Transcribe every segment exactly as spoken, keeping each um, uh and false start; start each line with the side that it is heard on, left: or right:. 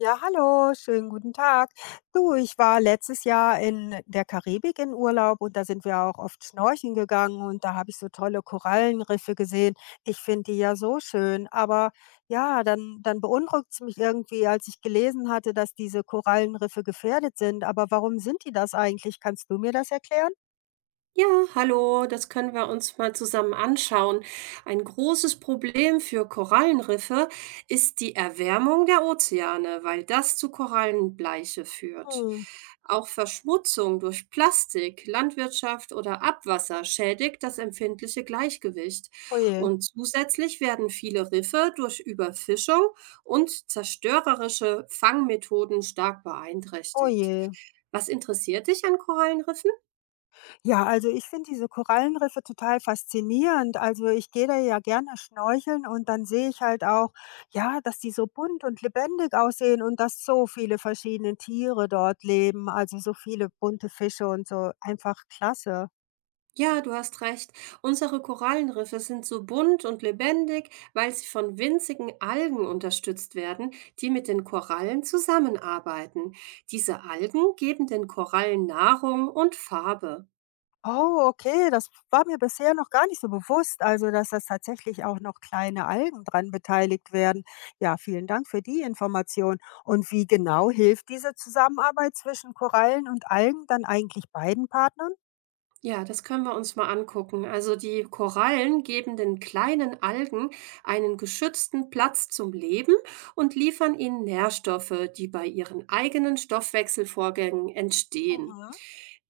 left: Ja, hallo, schönen guten Tag. Du, ich war letztes Jahr in der Karibik in Urlaub und da sind wir auch oft schnorcheln gegangen und da habe ich so tolle Korallenriffe gesehen. Ich finde die ja so schön, aber ja, dann, dann beunruhigt es mich irgendwie, als ich gelesen hatte, dass diese Korallenriffe gefährdet sind. Aber warum sind die das eigentlich? Kannst du mir das erklären?
right: Ja, hallo, das können wir uns mal zusammen anschauen. Ein großes Problem für Korallenriffe ist die Erwärmung der Ozeane, weil das zu Korallenbleiche führt.
left: Hm.
right: Auch Verschmutzung durch Plastik, Landwirtschaft oder Abwasser schädigt das empfindliche Gleichgewicht.
left: Oje,
right: Und zusätzlich werden viele Riffe durch Überfischung und zerstörerische Fangmethoden stark beeinträchtigt.
left: oje.
right: Was interessiert dich an Korallenriffen?
left: Ja, also ich finde diese Korallenriffe total faszinierend. Also ich gehe da ja gerne schnorcheln und dann sehe ich halt auch, ja, dass die so bunt und lebendig aussehen und dass so viele verschiedene Tiere dort leben. Also so viele bunte Fische und so. Einfach klasse.
right: Ja, du hast recht. Unsere Korallenriffe sind so bunt und lebendig, weil sie von winzigen Algen unterstützt werden, die mit den Korallen zusammenarbeiten. Diese Algen geben den Korallen Nahrung und Farbe.
left: Oh, okay, das war mir bisher noch gar nicht so bewusst. Also, dass das tatsächlich auch noch kleine Algen dran beteiligt werden. Ja, vielen Dank für die Information. Und wie genau hilft diese Zusammenarbeit zwischen Korallen und Algen dann eigentlich beiden Partnern?
right: Ja, das können wir uns mal angucken. Also die Korallen geben den kleinen Algen einen geschützten Platz zum Leben und liefern ihnen Nährstoffe, die bei ihren eigenen Stoffwechselvorgängen entstehen.
left: Mhm.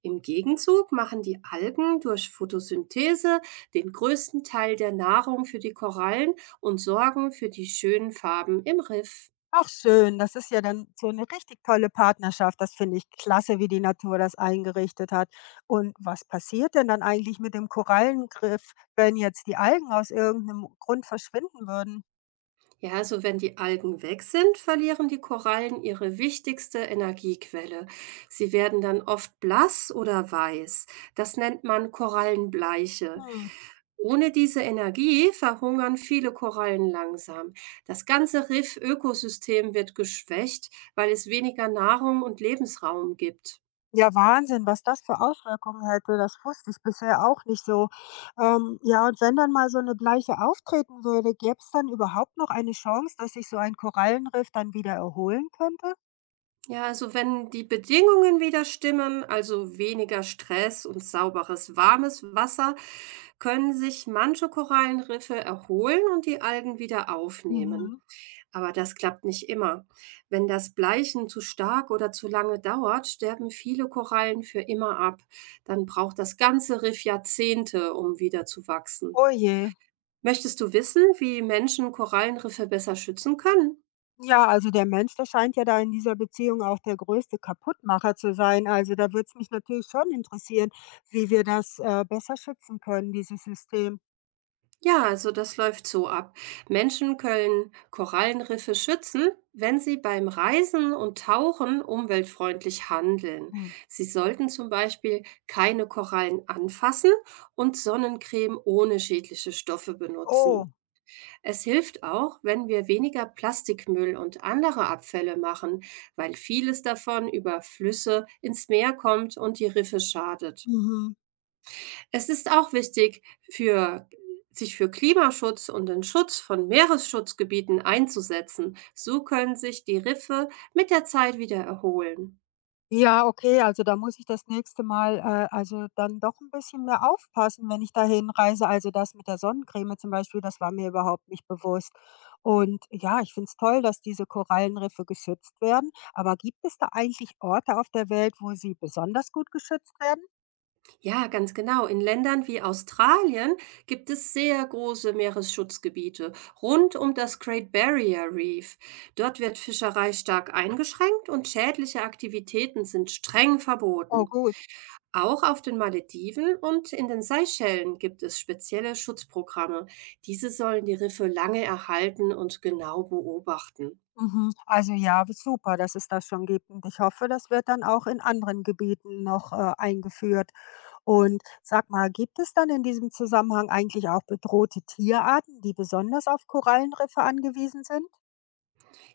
right: Im Gegenzug machen die Algen durch Photosynthese den größten Teil der Nahrung für die Korallen und sorgen für die schönen Farben im Riff.
left: Ach schön, das ist ja dann so eine richtig tolle Partnerschaft. Das finde ich klasse, wie die Natur das eingerichtet hat. Und was passiert denn dann eigentlich mit dem Korallenriff, wenn jetzt die Algen aus irgendeinem Grund verschwinden würden?
right: Ja, also wenn die Algen weg sind, verlieren die Korallen ihre wichtigste Energiequelle. Sie werden dann oft blass oder weiß. Das nennt man Korallenbleiche.
left: Hm.
right: Ohne diese Energie verhungern viele Korallen langsam. Das ganze Riff-Ökosystem wird geschwächt, weil es weniger Nahrung und Lebensraum gibt.
left: Ja, Wahnsinn, was das für Auswirkungen hätte, das wusste ich bisher auch nicht so. Ähm, ja, und wenn dann mal so eine Bleiche auftreten würde, gäbe es dann überhaupt noch eine Chance, dass sich so ein Korallenriff dann wieder erholen könnte?
right: Ja, also wenn die Bedingungen wieder stimmen, also weniger Stress und sauberes, warmes Wasser, können sich manche Korallenriffe erholen und die Algen wieder aufnehmen.
left: Mhm.
right: Aber das klappt nicht immer. Wenn das Bleichen zu stark oder zu lange dauert, sterben viele Korallen für immer ab. Dann braucht das ganze Riff Jahrzehnte, um wieder zu wachsen.
left: Oh je.
right: Möchtest du wissen, wie Menschen Korallenriffe besser schützen können?
left: Ja, also der Mensch, der scheint ja da in dieser Beziehung auch der größte Kaputtmacher zu sein. Also da würde es mich natürlich schon interessieren, wie wir das äh, besser schützen können, dieses System.
right: Ja, also das läuft so ab. Menschen können Korallenriffe schützen, wenn sie beim Reisen und Tauchen umweltfreundlich handeln.
left: Hm.
right: Sie sollten zum Beispiel keine Korallen anfassen und Sonnencreme ohne schädliche Stoffe
left: Oh,
right: benutzen. Es hilft auch, wenn wir weniger Plastikmüll und andere Abfälle machen, weil vieles davon über Flüsse ins Meer kommt und die Riffe schadet.
left: mhm.
right: Es ist auch wichtig, für sich für Klimaschutz und den Schutz von Meeresschutzgebieten einzusetzen. So können sich die Riffe mit der Zeit wieder erholen.
left: Ja, okay, also da muss ich das nächste Mal, äh, also dann doch ein bisschen mehr aufpassen, wenn ich da hinreise. Also das mit der Sonnencreme zum Beispiel, das war mir überhaupt nicht bewusst. Und ja, ich finde es toll, dass diese Korallenriffe geschützt werden. Aber gibt es da eigentlich Orte auf der Welt, wo sie besonders gut geschützt werden?
right: Ja, ganz genau. In Ländern wie Australien gibt es sehr große Meeresschutzgebiete rund um das Great Barrier Reef. Dort wird Fischerei stark eingeschränkt und schädliche Aktivitäten sind streng
left: Oh
right: verboten.
left: gut.
right: Auch auf den Malediven und in den Seychellen gibt es spezielle Schutzprogramme. Diese sollen die Riffe lange erhalten und genau beobachten.
left: Mhm. Also ja, super, dass es das schon gibt. Und ich hoffe, das wird dann auch in anderen Gebieten noch äh, eingeführt. Und sag mal, gibt es dann in diesem Zusammenhang eigentlich auch bedrohte Tierarten, die besonders auf Korallenriffe angewiesen sind?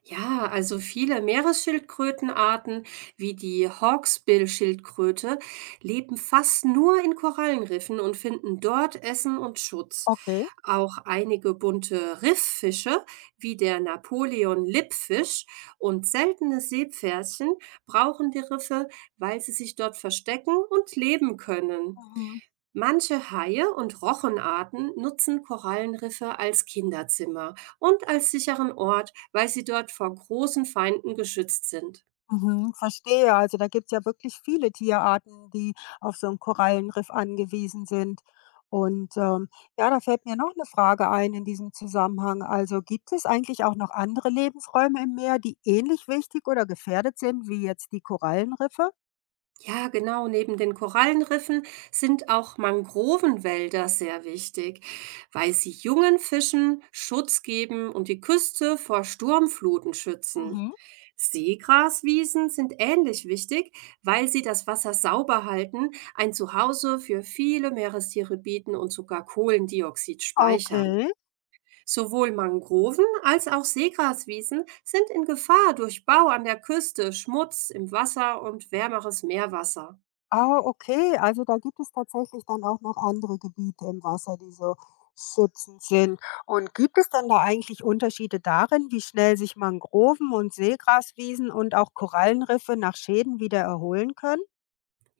right: Ja, also viele Meeresschildkrötenarten wie die Hawksbill-Schildkröte leben fast nur in Korallenriffen und finden dort Essen und Schutz.
left: Okay.
right: Auch einige bunte Rifffische wie der Napoleon-Lippfisch und seltene Seepferdchen brauchen die Riffe, weil sie sich dort verstecken und leben können.
left: Mhm.
right: Manche Haie und Rochenarten nutzen Korallenriffe als Kinderzimmer und als sicheren Ort, weil sie dort vor großen Feinden geschützt sind.
left: Mhm, verstehe. Also da gibt's ja wirklich viele Tierarten, die auf so 'n Korallenriff angewiesen sind. Und, ähm, ja, da fällt mir noch eine Frage ein in diesem Zusammenhang. Also gibt es eigentlich auch noch andere Lebensräume im Meer, die ähnlich wichtig oder gefährdet sind wie jetzt die Korallenriffe?
right: Ja, genau. Neben den Korallenriffen sind auch Mangrovenwälder sehr wichtig, weil sie jungen Fischen Schutz geben und die Küste vor Sturmfluten schützen.
left: Mhm.
right: Seegraswiesen sind ähnlich wichtig, weil sie das Wasser sauber halten, ein Zuhause für viele Meerestiere bieten und sogar Kohlendioxid speichern.
left: Okay.
right: Sowohl Mangroven als auch Seegraswiesen sind in Gefahr durch Bau an der Küste, Schmutz im Wasser und wärmeres Meerwasser.
left: Ah, okay. Also, da gibt es tatsächlich dann auch noch andere Gebiete im Wasser, die so schützend sind. Und gibt es dann da eigentlich Unterschiede darin, wie schnell sich Mangroven und Seegraswiesen und auch Korallenriffe nach Schäden wieder erholen können?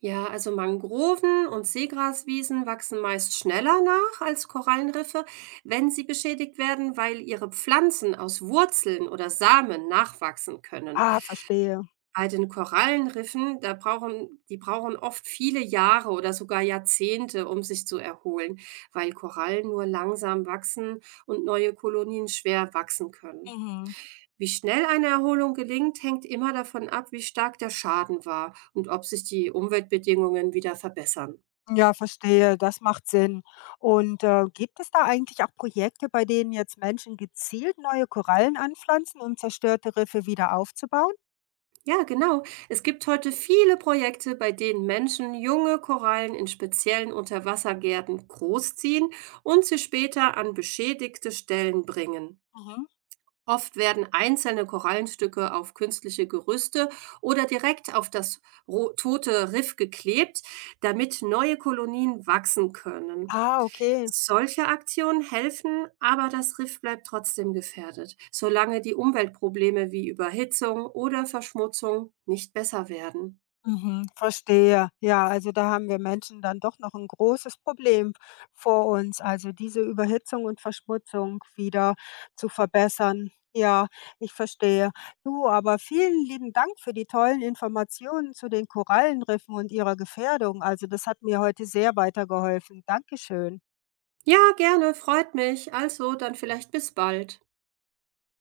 right: Ja, also Mangroven und Seegraswiesen wachsen meist schneller nach als Korallenriffe, wenn sie beschädigt werden, weil ihre Pflanzen aus Wurzeln oder Samen nachwachsen können.
left: Ah, verstehe.
right: Bei den Korallenriffen, da brauchen, die brauchen oft viele Jahre oder sogar Jahrzehnte, um sich zu erholen, weil Korallen nur langsam wachsen und neue Kolonien schwer wachsen können.
left: Mhm.
right: Wie schnell eine Erholung gelingt, hängt immer davon ab, wie stark der Schaden war und ob sich die Umweltbedingungen wieder verbessern.
left: Ja, verstehe. Das macht Sinn. Und äh, gibt es da eigentlich auch Projekte, bei denen jetzt Menschen gezielt neue Korallen anpflanzen, um zerstörte Riffe wieder aufzubauen?
right: Ja, genau. Es gibt heute viele Projekte, bei denen Menschen junge Korallen in speziellen Unterwassergärten großziehen und sie später an beschädigte Stellen bringen.
left: Mhm.
right: Oft werden einzelne Korallenstücke auf künstliche Gerüste oder direkt auf das ro- tote Riff geklebt, damit neue Kolonien wachsen können.
left: Ah, okay.
right: Solche Aktionen helfen, aber das Riff bleibt trotzdem gefährdet, solange die Umweltprobleme wie Überhitzung oder Verschmutzung nicht besser werden.
left: Mhm, verstehe. Ja, also da haben wir Menschen dann doch noch ein großes Problem vor uns, also diese Überhitzung und Verschmutzung wieder zu verbessern. Ja, ich verstehe. Du, aber vielen lieben Dank für die tollen Informationen zu den Korallenriffen und ihrer Gefährdung. Also, das hat mir heute sehr weitergeholfen. Dankeschön.
right: Ja, gerne, freut mich. Also, dann vielleicht bis bald.